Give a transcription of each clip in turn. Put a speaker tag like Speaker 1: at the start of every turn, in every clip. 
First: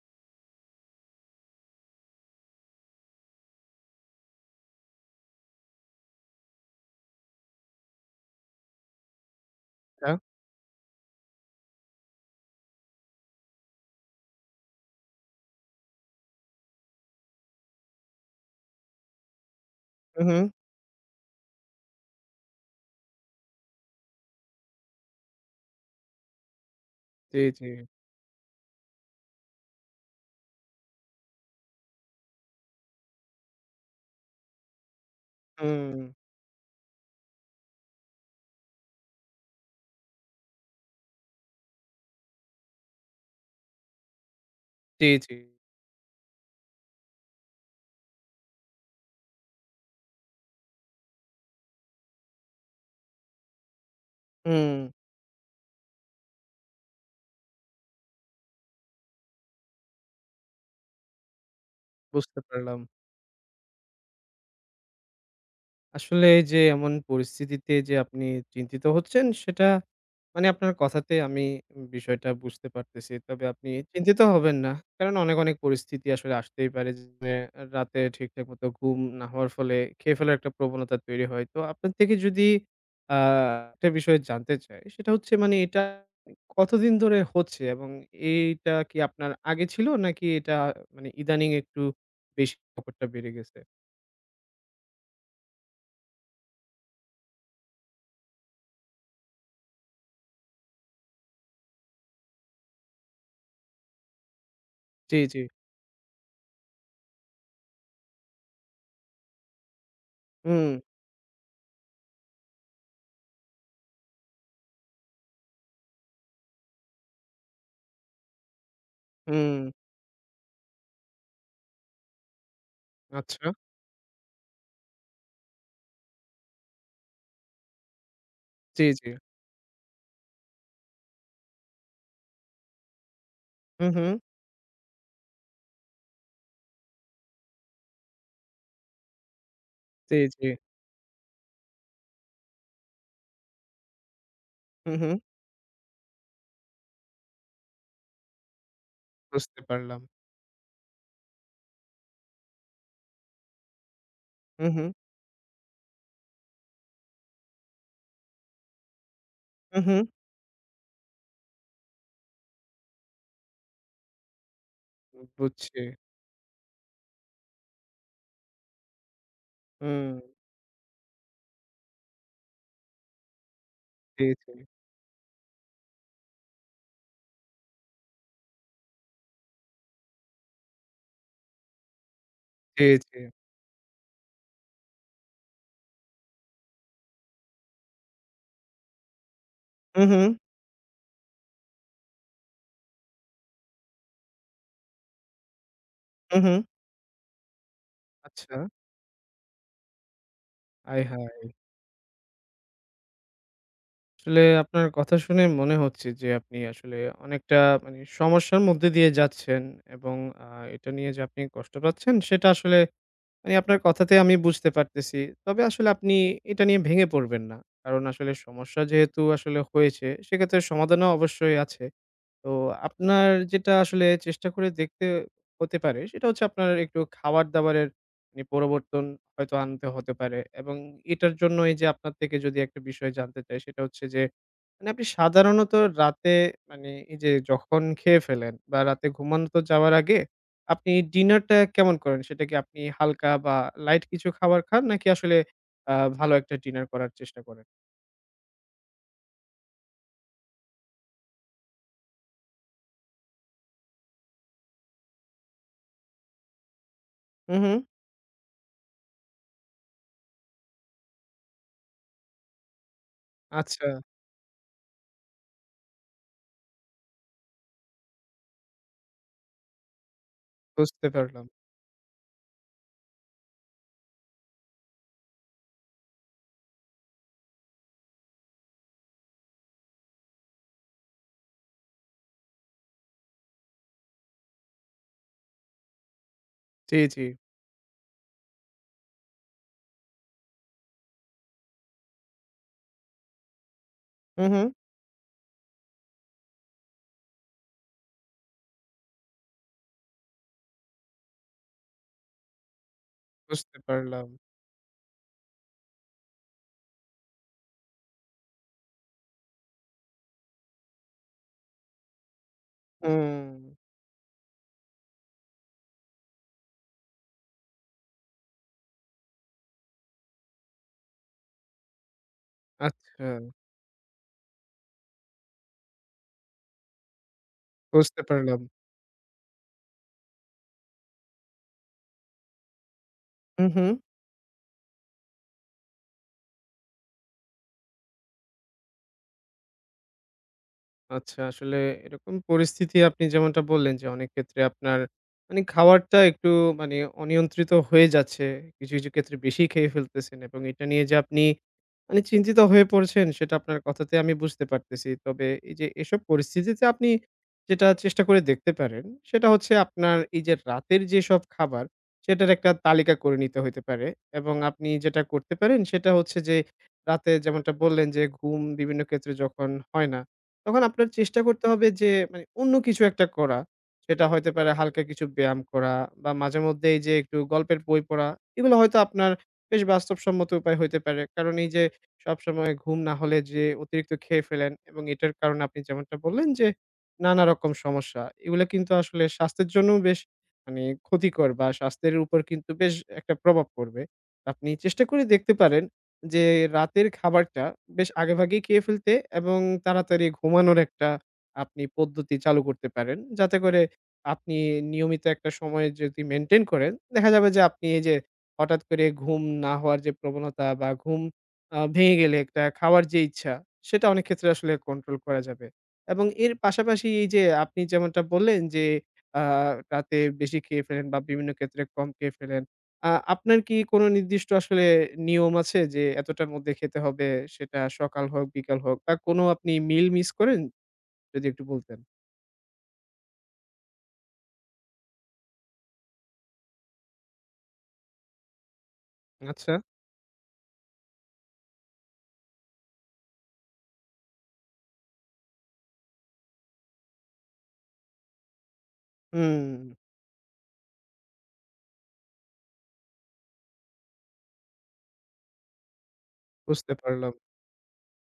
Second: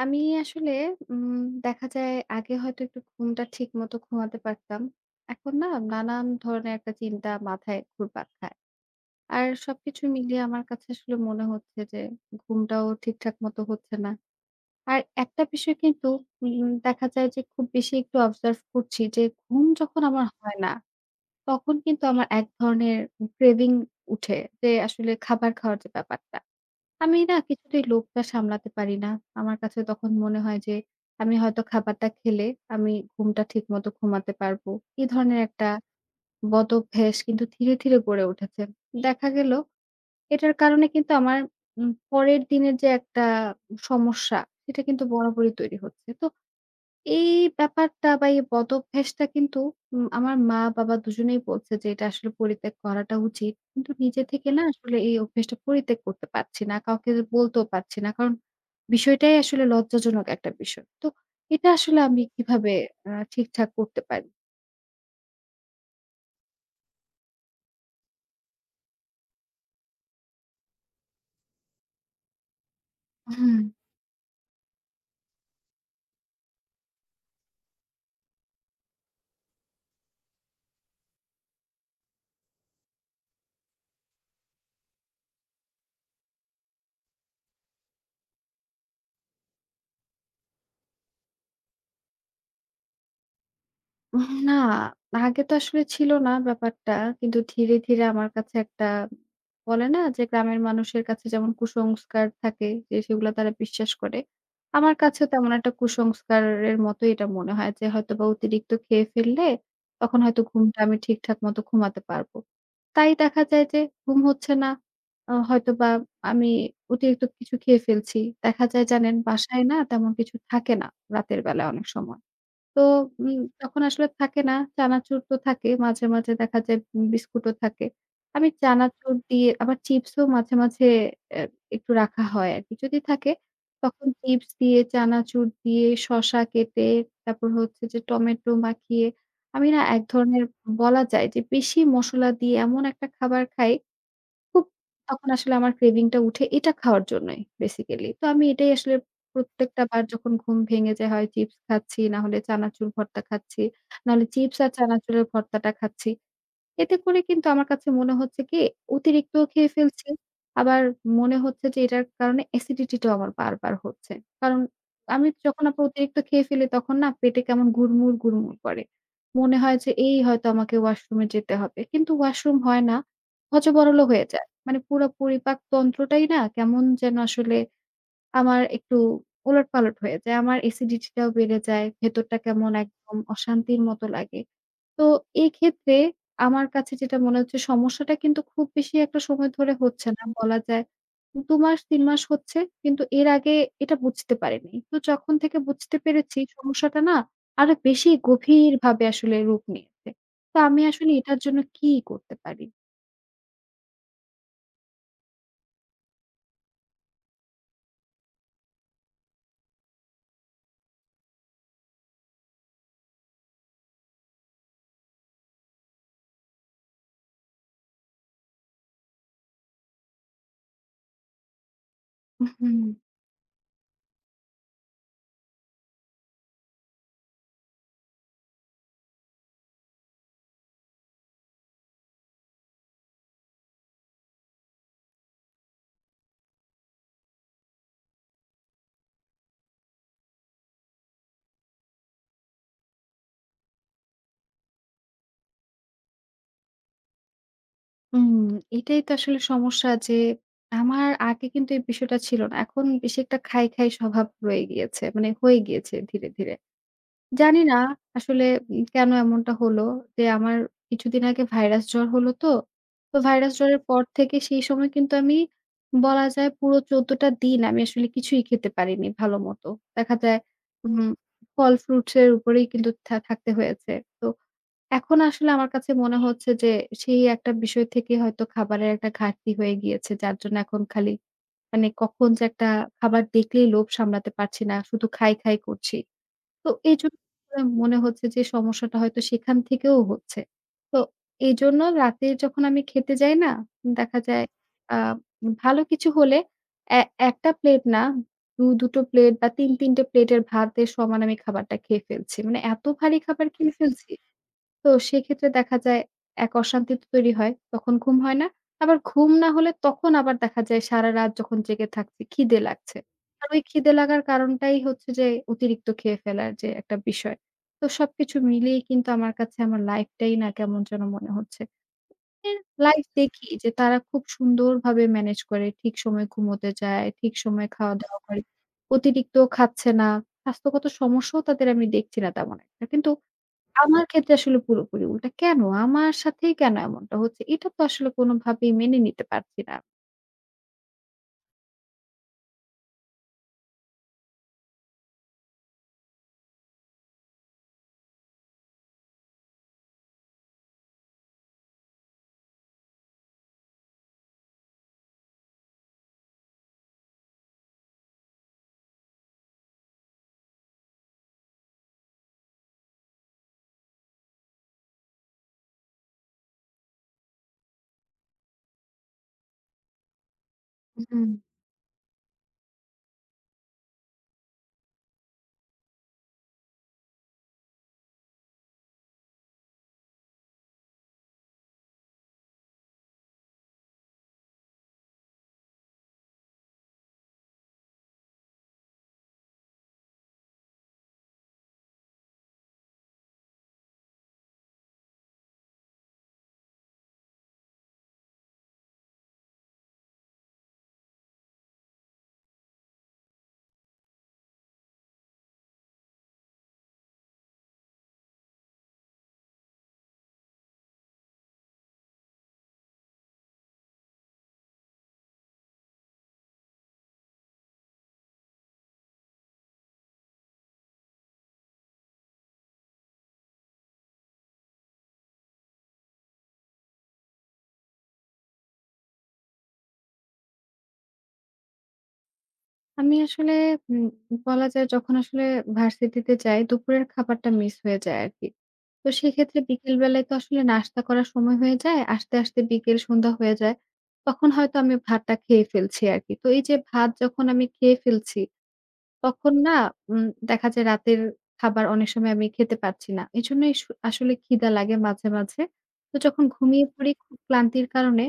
Speaker 1: আমি আসলে উম দেখা যায় আগে হয়তো একটু ঘুমটা ঠিক মতো ঘুমাতে পারতাম। এখন না নানান ধরনের একটা চিন্তা মাথায় ঘুরপাক খায়। আর সবকিছু
Speaker 2: আচ্ছা।
Speaker 1: মিলিয়ে আমার কাছে আসলে মনে হচ্ছে যে ঘুমটাও ঠিকঠাক মতো হচ্ছে না। আর একটা বিষয় কিন্তু দেখা যায় যে খুব বেশি একটু অবজার্ভ করছি যে ঘুম যখন
Speaker 2: হু,
Speaker 1: আমার
Speaker 2: হু।
Speaker 1: হয় না, তখন কিন্তু আমার এক ধরনের ক্রেভিং উঠে যে আসলে খাবার খাওয়ার যে ব্যাপারটা। আমি না
Speaker 2: জি, জি।
Speaker 1: কিছুতেই লোভটা সামলাতে পারি না। আমার কাছে তখন মনে হয় যে, আমি হয়তো খাবারটা খেলে আমি ঘুমটা ঠিকমতো ঘুমাতে পারবো। এ ধরনের একটা
Speaker 2: হুম।
Speaker 1: বদভ্যাস কিন্তু ধীরে, ধীরে গড়ে উঠেছে। দেখা গেল এটার কারণে কিন্তু আমার পরের দিনের যে একটা সমস্যা, সেটা কিন্তু
Speaker 2: জি, জি।
Speaker 1: বরাবরই তৈরি হচ্ছে। তো এই ব্যাপারটা বা এই বদভ্যাসটা কিন্তু আমার মা-বাবা দুজনেই বলছে যে, "এটা আসলে পরিত্যাগ করাটা উচিত।" কিন্তু নিজে থেকে না
Speaker 2: হুম।
Speaker 1: আসলে এই অভ্যাসটা পরিত্যাগ করতে পারছি না। কাউকে বলতেও পারছি না। কারণ বিষয়টাই আসলে লজ্জাজনক একটা বিষয়। তো এটা আসলে আমি
Speaker 2: বুঝতে
Speaker 1: কিভাবে
Speaker 2: পারলাম।
Speaker 1: ঠিকঠাক করতে পারি?
Speaker 2: আসলে এই যে এমন পরিস্থিতিতে যে আপনি চিন্তিত হচ্ছেন সেটা মানে আপনার কথাতে আমি বিষয়টা বুঝতে পারতেছি। তবে আপনি চিন্তিত হবেন না। কারণ অনেক, অনেক পরিস্থিতি আসলে আসতেই পারে যে রাতে ঠিকঠাক মতো ঘুম না হওয়ার ফলে খেয়ে ফেলার একটা প্রবণতা তৈরি হয়। তো আপনার থেকে যদি আ একটা বিষয় জানতে চাই সেটা হচ্ছে মানে এটা কতদিন ধরে হচ্ছে এবং এইটা কি আপনার আগে ছিল নাকি এটা মানে ইদানিং একটু বেশি ব্যাপারটা বেড়ে গেছে?
Speaker 1: না, আগে তো আসলে ছিল না ব্যাপারটা। কিন্তু ধীরে, ধীরে আমার কাছে একটা বলে না যে গ্রামের মানুষের কাছে যেমন কুসংস্কার থাকে যে সেগুলা তারা বিশ্বাস করে। আমার
Speaker 2: জি,
Speaker 1: কাছেও
Speaker 2: জি।
Speaker 1: তেমন একটা কুসংস্কারের মতোই এটা মনে হয় যে হয়তোবা অতিরিক্ত খেয়ে ফেললে তখন হয়তো
Speaker 2: হুম,
Speaker 1: ঘুমটা আমি ঠিকঠাক মতো ঘুমাতে পারবো। তাই দেখা যায় যে ঘুম হচ্ছে না। হয়তোবা আমি অতিরিক্ত কিছু খেয়ে ফেলছি। দেখা যায় জানেন
Speaker 2: হুম।
Speaker 1: বাসায় না তেমন কিছু থাকে না রাতের বেলা অনেক সময়। তো উম
Speaker 2: আচ্ছা।
Speaker 1: তখন আসলে থাকে না। চানাচুর তো থাকে। মাঝে, মাঝে দেখা যায় বিস্কুটও থাকে। আমি
Speaker 2: জি, জি।
Speaker 1: চানাচুর দিয়ে আবার চিপসও মাঝে, মাঝে অ্যা একটু রাখা হয় আরকি। যদি থাকে
Speaker 2: হু, হু।
Speaker 1: তখন চিপস দিয়ে, চানাচুর দিয়ে, শসা কেটে, তারপর হচ্ছে যে টমেটো মাখিয়ে আমি না এক
Speaker 2: জি,
Speaker 1: ধরনের
Speaker 2: জি।
Speaker 1: বলা যায় যে বেশি মসলা দিয়ে এমন একটা খাবার খাই খুব
Speaker 2: হু, হু।
Speaker 1: তখন আসলে আমার craving টা উঠে এটা খাওয়ার জন্যই বেসিক্যালি। তো আমি এটাই আসলে
Speaker 2: বুঝতে
Speaker 1: প্রত্যেকটা
Speaker 2: পারলাম।
Speaker 1: বার যখন ঘুম ভেঙে যায় হয় চিপস খাচ্ছি, না হলে চানাচুর ভর্তা খাচ্ছি, না হলে চিপস
Speaker 2: হু,
Speaker 1: আর
Speaker 2: হু।
Speaker 1: চানাচুরের ভর্তাটা খাচ্ছি। এতে করে কিন্তু আমার কাছে মনে হচ্ছে কি অতিরিক্তও খেয়ে
Speaker 2: হু, হু।
Speaker 1: ফেলছি। আবার মনে হচ্ছে যে এটার কারণে অ্যাসিডিটি টাও আমার বারবার হচ্ছে। কারণ
Speaker 2: হুম,
Speaker 1: আমি যখন
Speaker 2: বুঝছি।
Speaker 1: আপনার অতিরিক্ত খেয়ে ফেলি তখন না পেটে কেমন গুড়মুড়, গুড়মুড় করে। মনে হয় যে
Speaker 2: হুম।
Speaker 1: এই হয়তো আমাকে ওয়াশরুমে যেতে হবে। কিন্তু ওয়াশরুম হয় না। হযবরল
Speaker 2: জি,
Speaker 1: হয়ে যায়।
Speaker 2: জি।
Speaker 1: মানে পুরো পরিপাক তন্ত্রটাই না কেমন যেন আসলে আমার একটু ওলটপালট হয়ে যায়। আমার অ্যাসিডিটি টাও বেড়ে যায়। ভেতরটা কেমন
Speaker 2: জি,
Speaker 1: একদম
Speaker 2: জি।
Speaker 1: অশান্তির মতো লাগে। তো এই ক্ষেত্রে আমার কাছে যেটা মনে হচ্ছে সমস্যাটা কিন্তু খুব বেশি একটা সময় ধরে
Speaker 2: হু,
Speaker 1: হচ্ছে
Speaker 2: হু।
Speaker 1: না। বলা যায় ২ মাস ৩ মাস হচ্ছে। কিন্তু এর আগে এটা বুঝতে পারিনি। তো যখন থেকে বুঝতে
Speaker 2: হু,
Speaker 1: পেরেছি
Speaker 2: হু।
Speaker 1: সমস্যাটা না আরো বেশি
Speaker 2: আচ্ছা।
Speaker 1: গভীরভাবে আসলে রূপ নিয়েছে। তো আমি
Speaker 2: আয়
Speaker 1: আসলে এটার
Speaker 2: হায়!
Speaker 1: জন্য কি করতে পারি?
Speaker 2: আসলে আপনার কথা শুনে মনে হচ্ছে যে আপনি আসলে অনেকটা মানে সমস্যার মধ্যে দিয়ে যাচ্ছেন এবং আ এটা নিয়ে যে আপনি কষ্ট পাচ্ছেন সেটা আসলে মানে আপনার কথাতে আমি বুঝতে পারতেছি। তবে আসলে আপনি এটা নিয়ে ভেঙে পড়বেন না। কারণ আসলে সমস্যা যেহেতু আসলে হয়েছে সেক্ষেত্রে সমাধানও অবশ্যই আছে। তো
Speaker 1: হুম।
Speaker 2: আপনার যেটা আসলে চেষ্টা করে দেখতে হতে পারে, সেটা হচ্ছে আপনার একটু খাবার-দাবারের মানে পরিবর্তন হয়তো আনতে হতে পারে এবং এটার জন্য এই যে আপনার থেকে যদি একটা বিষয় জানতে চাই, সেটা হচ্ছে যে মানে আপনি সাধারণত রাতে মানে এই যে যখন খেয়ে ফেলেন বা রাতে ঘুমানোতে যাওয়ার আগে আপনি ডিনারটা কেমন করেন? সেটা কি আপনি হালকা বা লাইট কিছু খাবার খান নাকি আসলে আ ভালো একটা ডিনার করার চেষ্টা করেন?
Speaker 1: হুম, এটাই তো আসলে সমস্যা যে আমার আগে কিন্তু এই বিষয়টা ছিল না। এখন বেশি একটা খাই, খাই স্বভাব রয়ে গিয়েছে। মানে হয়ে গিয়েছে ধীরে, ধীরে।
Speaker 2: হু,
Speaker 1: জানি
Speaker 2: হু।
Speaker 1: না আসলে কেন এমনটা হলো যে আমার কিছুদিন আগে ভাইরাস জ্বর হলো তো। তো ভাইরাস জ্বরের
Speaker 2: আচ্ছা,
Speaker 1: পর থেকে সেই সময় কিন্তু আমি বলা যায় পুরো ১৪ টা দিন আমি আসলে কিছুই খেতে পারিনি ভালো মতো। দেখা যায় উম
Speaker 2: বুঝতে পারলাম।
Speaker 1: ফল ফ্রুটস এর উপরেই কিন্তু থাকতে হয়েছে। তো এখন আসলে আমার কাছে মনে হচ্ছে যে সেই একটা বিষয় থেকে হয়তো খাবারের একটা ঘাটতি হয়ে গিয়েছে। যার জন্য এখন খালি মানে কখন যে একটা খাবার দেখলেই লোভ সামলাতে পারছি না। শুধু খাই, খাই করছি। তো
Speaker 2: জি,
Speaker 1: এইজন্য
Speaker 2: জি।
Speaker 1: আসলে মনে হচ্ছে যে সমস্যাটা হয়তো সেখান থেকেও হচ্ছে। তো এইজন্য রাতে যখন আমি খেতে যাই না? দেখা
Speaker 2: হু,
Speaker 1: যায়
Speaker 2: হু।
Speaker 1: আ ভালো কিছু হলে এ ১ টা প্লেট না, ২, ২ টো প্লেট বা ৩, ৩ টে প্লেটের ভাতের সমান আমি খাবারটা খেয়ে ফেলছি। মানে এত ভারী খাবার খেয়ে
Speaker 2: বুঝতে
Speaker 1: ফেলছি
Speaker 2: পারলাম।
Speaker 1: তো সেক্ষেত্রে দেখা যায় এক অশান্তি তো তৈরি হয়। তখন ঘুম হয় না। আবার ঘুম না হলে তখন আবার দেখা যায় সারারাত যখন জেগে থাকছি খিদে লাগছে। আর
Speaker 2: হুম,
Speaker 1: ওই খিদে লাগার কারণটাই হচ্ছে যে অতিরিক্ত খেয়ে ফেলার যে একটা বিষয়। তো সবকিছু মিলিয়েই কিন্তু আমার কাছে আমার লাইফটাই না কেমন যেন মনে হচ্ছে। এর লাইফ
Speaker 2: আচ্ছা
Speaker 1: দেখি যে তারা খুব সুন্দরভাবে ম্যানেজ করে। ঠিক সময়ে ঘুমোতে যায়, ঠিক সময়ে খাওয়া-দাওয়া
Speaker 2: বুঝতে
Speaker 1: করে।
Speaker 2: পারলাম।
Speaker 1: অতিরিক্ত খাচ্ছে না। স্বাস্থ্যগত সমস্যাও তাদের আমি দেখছি না তেমন একটা। কিন্তু
Speaker 2: হু, হু।
Speaker 1: আমার ক্ষেত্রে আসলে পুরোপুরি উল্টা। কেন? আমার সাথেই কেন এমনটা হচ্ছে? এটা তো আসলে কোনোভাবেই মেনে নিতে পারছি না।
Speaker 2: আচ্ছা, আসলে এরকম পরিস্থিতি আপনি যেমনটা বললেন যে, অনেক ক্ষেত্রে আপনার মানে খাবারটা একটু মানে অনিয়ন্ত্রিত হয়ে যাচ্ছে। কিছু, কিছু ক্ষেত্রে বেশি খেয়ে ফেলতেছেন এবং এটা নিয়ে যে আপনি মানে চিন্তিত হয়ে পড়ছেন সেটা আপনার কথাতে আমি বুঝতে পারতেছি। তবে এই যে এসব পরিস্থিতিতে আপনি যেটা চেষ্টা করে দেখতে পারেন সেটা হচ্ছে আপনার এই যে রাতের যেসব খাবার সেটার একটা তালিকা করে নিতে হইতে পারে এবং আপনি যেটা করতে পারেন সেটা হচ্ছে যে রাতে যেমনটা বললেন যে ঘুম বিভিন্ন ক্ষেত্রে যখন হয় না তখন আপনার
Speaker 1: হুম।
Speaker 2: চেষ্টা করতে হবে যে মানে অন্য কিছু একটা করা। সেটা হইতে পারে হালকা কিছু ব্যায়াম করা বা মাঝে মধ্যে এই যে একটু গল্পের বই পড়া। এগুলো হয়তো আপনার বেশ বাস্তবসম্মত উপায় হইতে পারে। কারণ এই যে সবসময় ঘুম না হলে যে অতিরিক্ত খেয়ে ফেলেন এবং এটার কারণে আপনি যেমনটা বললেন যে নানা রকম সমস্যা। এগুলো কিন্তু আসলে স্বাস্থ্যের জন্যও বেশ মানে ক্ষতিকর বা স্বাস্থ্যের উপর কিন্তু বেশ একটা প্রভাব পড়বে। আপনি চেষ্টা করে দেখতে পারেন। যে রাতের খাবারটা বেশ আগেভাগেই খেয়ে ফেলতে এবং তাড়াতাড়ি ঘুমানোর একটা আপনি পদ্ধতি চালু করতে পারেন। যাতে করে আপনি নিয়মিত একটা সময় যদি মেইনটেইন করেন, দেখা যাবে যে আপনি এই যে হঠাৎ করে ঘুম না হওয়ার যে প্রবণতা বা ঘুম ভেঙে গেলে একটা খাওয়ার যে ইচ্ছা, সেটা অনেক ক্ষেত্রে আসলে কন্ট্রোল করা যাবে। এবং এর পাশাপাশি এই যে আপনি যেমনটা বললেন যে আ রাতে বেশি খেয়ে ফেলেন বা বিভিন্ন ক্ষেত্রে কম খেয়ে ফেলেন। আপনার কি কোনো নির্দিষ্ট আসলে নিয়ম আছে যে এতটার মধ্যে খেতে হবে? সেটা সকাল হোক, বিকাল হোক বা কোনো আপনি মিল মিস করেন? যদি একটু বলতেন।
Speaker 1: আমি আসলে উম বলা যায় যখন আসলে ভার্সিটিতে যাই দুপুরের খাবারটা মিস হয়ে যায় আরকি। তো সেক্ষেত্রে
Speaker 2: আচ্ছা।
Speaker 1: বিকেল বেলায় তো আসলে নাস্তা করার সময় হয়ে যায়। আসতে, আসতে বিকেল সন্ধ্যা হয়ে যায়। তখন হয়তো আমি ভাতটা খেয়ে ফেলছি আরকি। তো এই যে ভাত যখন আমি খেয়ে ফেলছি তখন
Speaker 2: হুম,
Speaker 1: না উম দেখা যায় রাতের খাবার অনেক সময় আমি খেতে পারছি না। এজন্যই আসলে খিদা লাগে মাঝে, মাঝে। তো যখন ঘুমিয়ে
Speaker 2: বুঝতে
Speaker 1: পড়ি
Speaker 2: পারলাম।
Speaker 1: খুব ক্লান্তির কারণে,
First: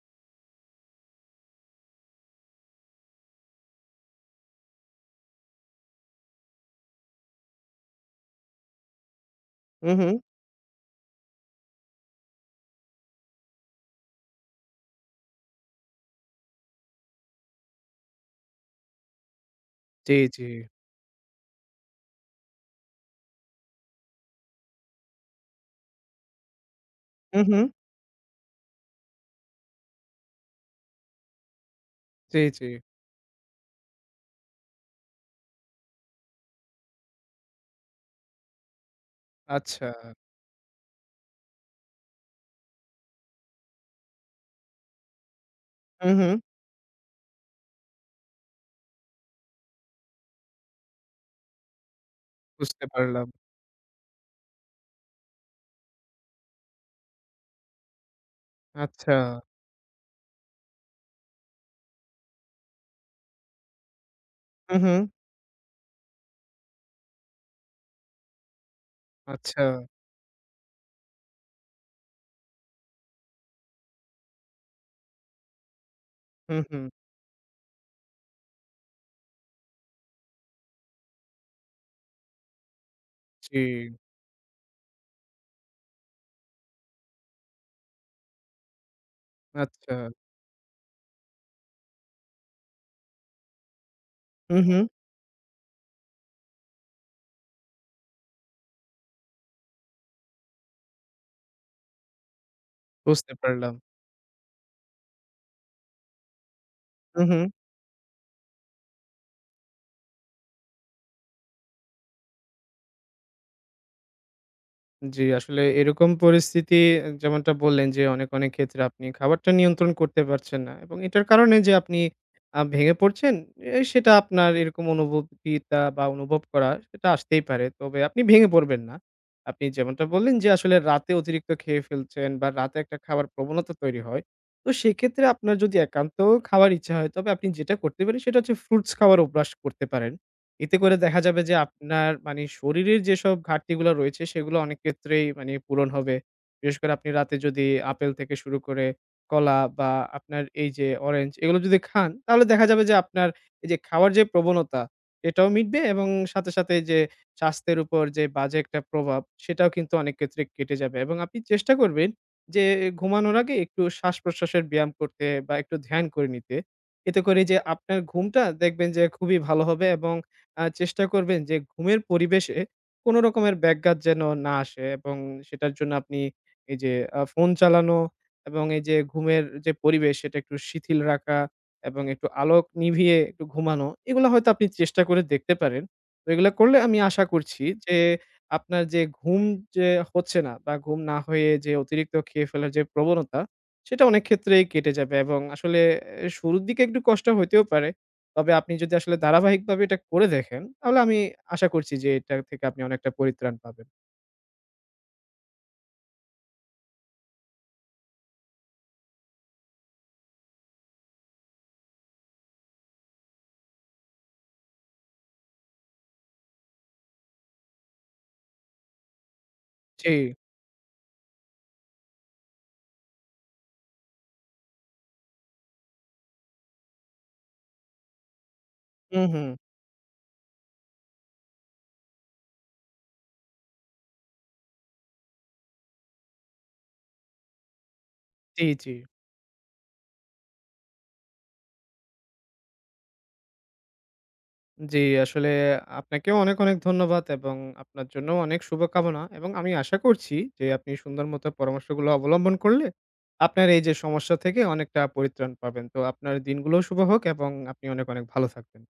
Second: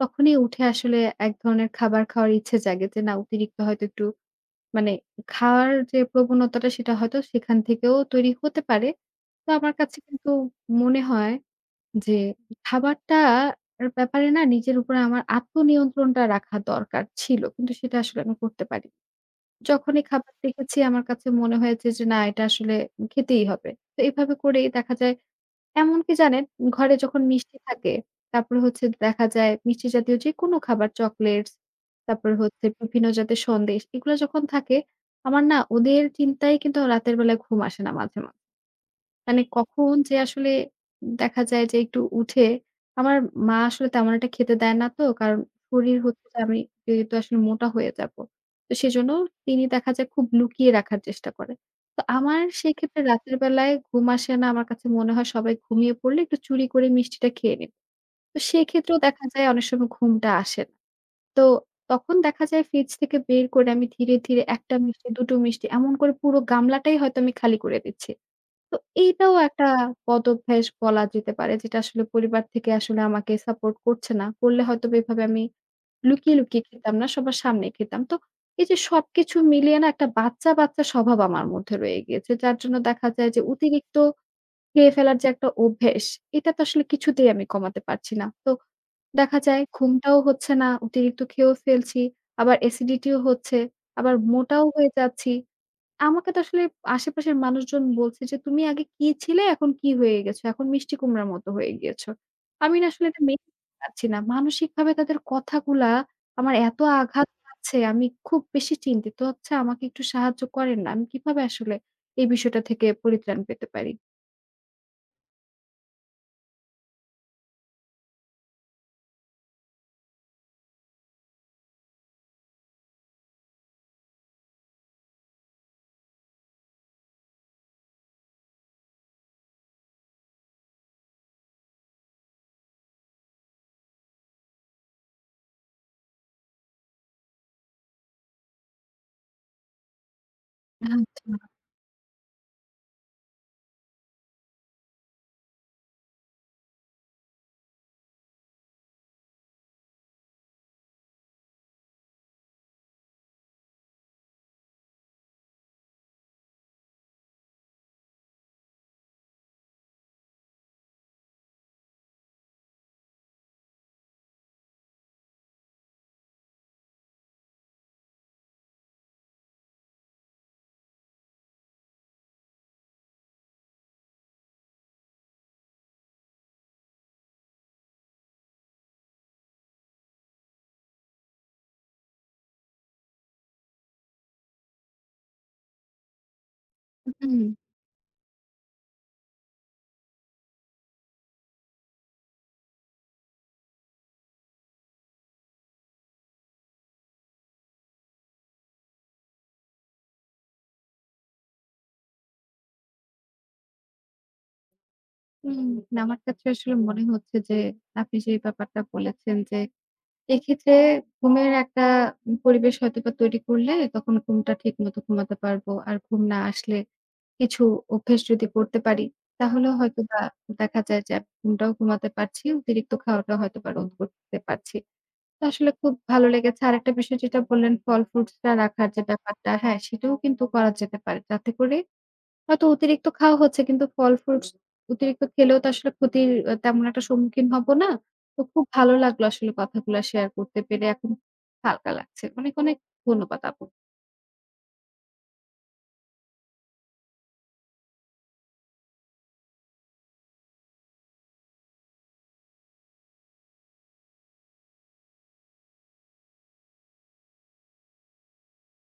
Speaker 1: তখনই উঠে আসলে এক ধরনের খাবার খাওয়ার ইচ্ছে জাগে যে না অতিরিক্ত হয়তো একটু মানে খাওয়ার যে প্রবণতাটা সেটা হয়তো সেখান থেকেও তৈরি হতে পারে। তো আমার
Speaker 2: হু,
Speaker 1: কাছে
Speaker 2: হু।
Speaker 1: কিন্তু মনে হয় যে খাবারটার ব্যাপারে না নিজের উপরে আমার আত্মনিয়ন্ত্রণটা রাখা দরকার ছিল। কিন্তু সেটা আসলে আমি করতে পারি যখনই
Speaker 2: জি,
Speaker 1: খাবার
Speaker 2: জি।
Speaker 1: দেখেছি আমার কাছে মনে হয়েছে যে না এটা আসলে খেতেই হবে। তো এভাবে করেই দেখা যায় এমনকি জানেন ঘরে যখন
Speaker 2: হু, হু।
Speaker 1: মিষ্টি থাকে, তারপরে হচ্ছে দেখা যায় মিষ্টি জাতীয় যেকোনো খাবার চকলেটস, তারপরে
Speaker 2: জি, জি।
Speaker 1: হচ্ছে বিভিন্ন জাতের সন্দেশ এগুলা যখন থাকে, আমার না ওদের চিন্তায় কিন্তু রাতের বেলায় ঘুম আসে না মাঝে, মাঝে। মানে
Speaker 2: আচ্ছা।
Speaker 1: কখন যে আসলে দেখা যায় যে একটু উঠে আমার মা আসলে তেমন একটা খেতে দেয় না তো। কারণ শরীর
Speaker 2: হু,
Speaker 1: হচ্ছে
Speaker 2: হু।
Speaker 1: যে আমি যেহেতু আসলে মোটা হয়ে যাবো। তো সেজন্য তিনি দেখা যায় খুব লুকিয়ে রাখার চেষ্টা করে। তো আমার
Speaker 2: বুঝতে
Speaker 1: সেক্ষেত্রে
Speaker 2: পারলাম।
Speaker 1: রাতের বেলায় ঘুম আসে না। আমার কাছে মনে হয় সবাই ঘুমিয়ে পড়লে একটু চুরি করে মিষ্টিটা খেয়ে নেব। তো সেক্ষেত্রেও
Speaker 2: আচ্ছা।
Speaker 1: দেখা যায় অনেক সময় ঘুমটা আসে না। তো তখন দেখা যায় ফ্রিজ থেকে বের করে আমি ধীরে, ধীরে ১
Speaker 2: হু,
Speaker 1: টা
Speaker 2: হু।
Speaker 1: মিষ্টি, ২ টো মিষ্টি এমন করে পুরো গামলাটাই হয়তো আমি খালি করে দিচ্ছি। তো এইটাও
Speaker 2: আচ্ছা।
Speaker 1: একটা বদভ্যাস বলা যেতে পারে যেটা আসলে পরিবার থেকে আসলে আমাকে সাপোর্ট করছে না। করলে হয়তোবা এভাবে আমি লুকিয়ে,
Speaker 2: হু,
Speaker 1: লুকিয়ে
Speaker 2: হু।
Speaker 1: খেতাম না, সবার সামনে খেতাম। তো এই যে সবকিছু মিলিয়ে না একটা বাচ্চা, বাচ্চা স্বভাব আমার মধ্যে রয়ে গিয়েছে। যার জন্য দেখা যায় যে
Speaker 2: জি।
Speaker 1: অতিরিক্ত খেয়ে ফেলার যে একটা অভ্যেস, এটা তো আসলে কিছুতেই আমি কমাতে পারছি না। তো দেখা যায়
Speaker 2: আচ্ছা।
Speaker 1: ঘুমটাও হচ্ছে না, অতিরিক্ত খেয়েও ফেলছি, আবার অ্যাসিডিটিও হচ্ছে, আবার
Speaker 2: হু,
Speaker 1: মোটাও
Speaker 2: হু।
Speaker 1: হয়ে যাচ্ছি। আমাকে তো আসলে আশেপাশের মানুষজন বলছে যে, "তুমি আগে কি ছিলে? এখন কি হয়ে গেছো? এখন মিষ্টি কুমড়ার মতো হয়ে গিয়েছো।" আমি না আসলে এটা
Speaker 2: বুঝতে
Speaker 1: মেনে নিতে
Speaker 2: পারলাম।
Speaker 1: পারছি না। মানসিকভাবে তাদের কথাগুলা আমার এত
Speaker 2: হু,
Speaker 1: আঘাত
Speaker 2: হু।
Speaker 1: পাচ্ছে, আমি খুব বেশি চিন্তিত হচ্ছে। আমাকে একটু সাহায্য করেন না। আমি কিভাবে আসলে এই বিষয়টা থেকে পরিত্রাণ পেতে পারি?
Speaker 2: জি, আসলে এরকম পরিস্থিতি যেমনটা বললেন যে অনেক, অনেক ক্ষেত্রে আপনি খাবারটা নিয়ন্ত্রণ করতে পারছেন না এবং এটার কারণে যে আপনি ভেঙে পড়ছেন, সেটা আপনার এরকম অনুভূতিটা বা অনুভব করা সেটা আসতেই পারে। তবে আপনি ভেঙে পড়বেন না। আপনি যেমনটা বললেন যে আসলে রাতে অতিরিক্ত খেয়ে ফেলছেন বা রাতে একটা খাবার প্রবণতা তৈরি হয়। তো সেক্ষেত্রে আপনার যদি একান্ত খাওয়ার ইচ্ছা হয় তবে আপনি যেটা করতে পারেন সেটা হচ্ছে ফ্রুটস খাওয়ার অভ্যাস করতে পারেন। এতে করে দেখা
Speaker 1: আচ্ছা,
Speaker 2: যাবে যে আপনার মানে শরীরের যেসব ঘাটতিগুলো রয়েছে সেগুলো অনেক ক্ষেত্রেই মানে পূরণ হবে। বিশেষ করে আপনি রাতে যদি আপেল থেকে শুরু করে কলা বা আপনার এই যে অরেঞ্জ এগুলো যদি খান তাহলে দেখা যাবে যে আপনার এই যে খাওয়ার যে প্রবণতা এটাও মিটবে এবং সাথে, সাথে যে স্বাস্থ্যের উপর যে বাজে একটা প্রভাব সেটাও কিন্তু অনেক ক্ষেত্রে কেটে যাবে এবং আপনি চেষ্টা করবেন যে ঘুমানোর আগে একটু শ্বাসপ্রশ্বাসের ব্যায়াম করতে বা একটু ধ্যান করে নিতে। এতে করে যে আপনার ঘুমটা দেখবেন যে খুবই ভালো হবে এবং চেষ্টা করবেন যে ঘুমের পরিবেশে কোনো রকমের ব্যাঘাত যেন না আসে এবং সেটার জন্য আপনি এই যে ফোন চালানো এবং এই যে ঘুমের যে পরিবেশ সেটা একটু শিথিল রাখা এবং একটু আলোক নিভিয়ে একটু ঘুমানো, এগুলা হয়তো আপনি চেষ্টা করে দেখতে পারেন। তো এগুলা করলে আমি আশা
Speaker 1: হুম।
Speaker 2: করছি যে আপনার যে ঘুম যে হচ্ছে না বা ঘুম না হয়ে যে অতিরিক্ত খেয়ে ফেলার যে প্রবণতা, সেটা অনেক ক্ষেত্রেই কেটে যাবে এবং আসলে শুরুর দিকে একটু কষ্ট হইতেও পারে। তবে আপনি যদি আসলে ধারাবাহিকভাবে এটা করে দেখেন, তাহলে আমি আশা করছি যে এটা থেকে আপনি অনেকটা পরিত্রাণ পাবেন।
Speaker 1: হুম, আমার কাছে আসলে মনে হচ্ছে যে, আপনি যে ব্যাপারটা বলেছেন যে এক্ষেত্রে ঘুমের একটা পরিবেশ হয়তোবা তৈরি করলে তখন ঘুমটা ঠিকমতো ঘুমাতে পারবো। আর ঘুম না আসলে কিছু অভ্যেস যদি করতে পারি, তাহলেও
Speaker 2: জি।
Speaker 1: হয়তোবা দেখা যায় যে আমি ঘুমটাও ঘুমাতে পারছি। অতিরিক্ত খাওয়াটাও হয়তোবা রোধ করতে পারছি। তো আসলে খুব ভালো লেগেছে। আরেকটা বিষয় যেটা বললেন ফল ফ্রুটসটা রাখার যে
Speaker 2: হুম, হুম।
Speaker 1: ব্যাপারটা, হ্যাঁ সেটাও কিন্তু করা যেতে পারে। যাতে করে হয়তো অতিরিক্ত খাওয়া হচ্ছে কিন্তু ফল ফ্রুটস অতিরিক্ত খেলেও তো আসলে ক্ষতির তেমন একটা সম্মুখীন হব না। তো খুব
Speaker 2: জি, জি।
Speaker 1: ভালো লাগলো আসলে কথাগুলা শেয়ার করতে পেরে এখন হালকা লাগছে। অনেক, অনেক ধন্যবাদ আপু।
Speaker 2: জি, আসলে আপনাকেও অনেক, অনেক ধন্যবাদ এবং আপনার জন্যও অনেক শুভকামনা এবং আমি আশা করছি যে আপনি সুন্দর মতো পরামর্শগুলো অবলম্বন করলে আপনার এই যে সমস্যা থেকে অনেকটা পরিত্রাণ পাবেন। তো আপনার দিনগুলোও শুভ হোক এবং আপনি অনেক, অনেক ভালো থাকবেন।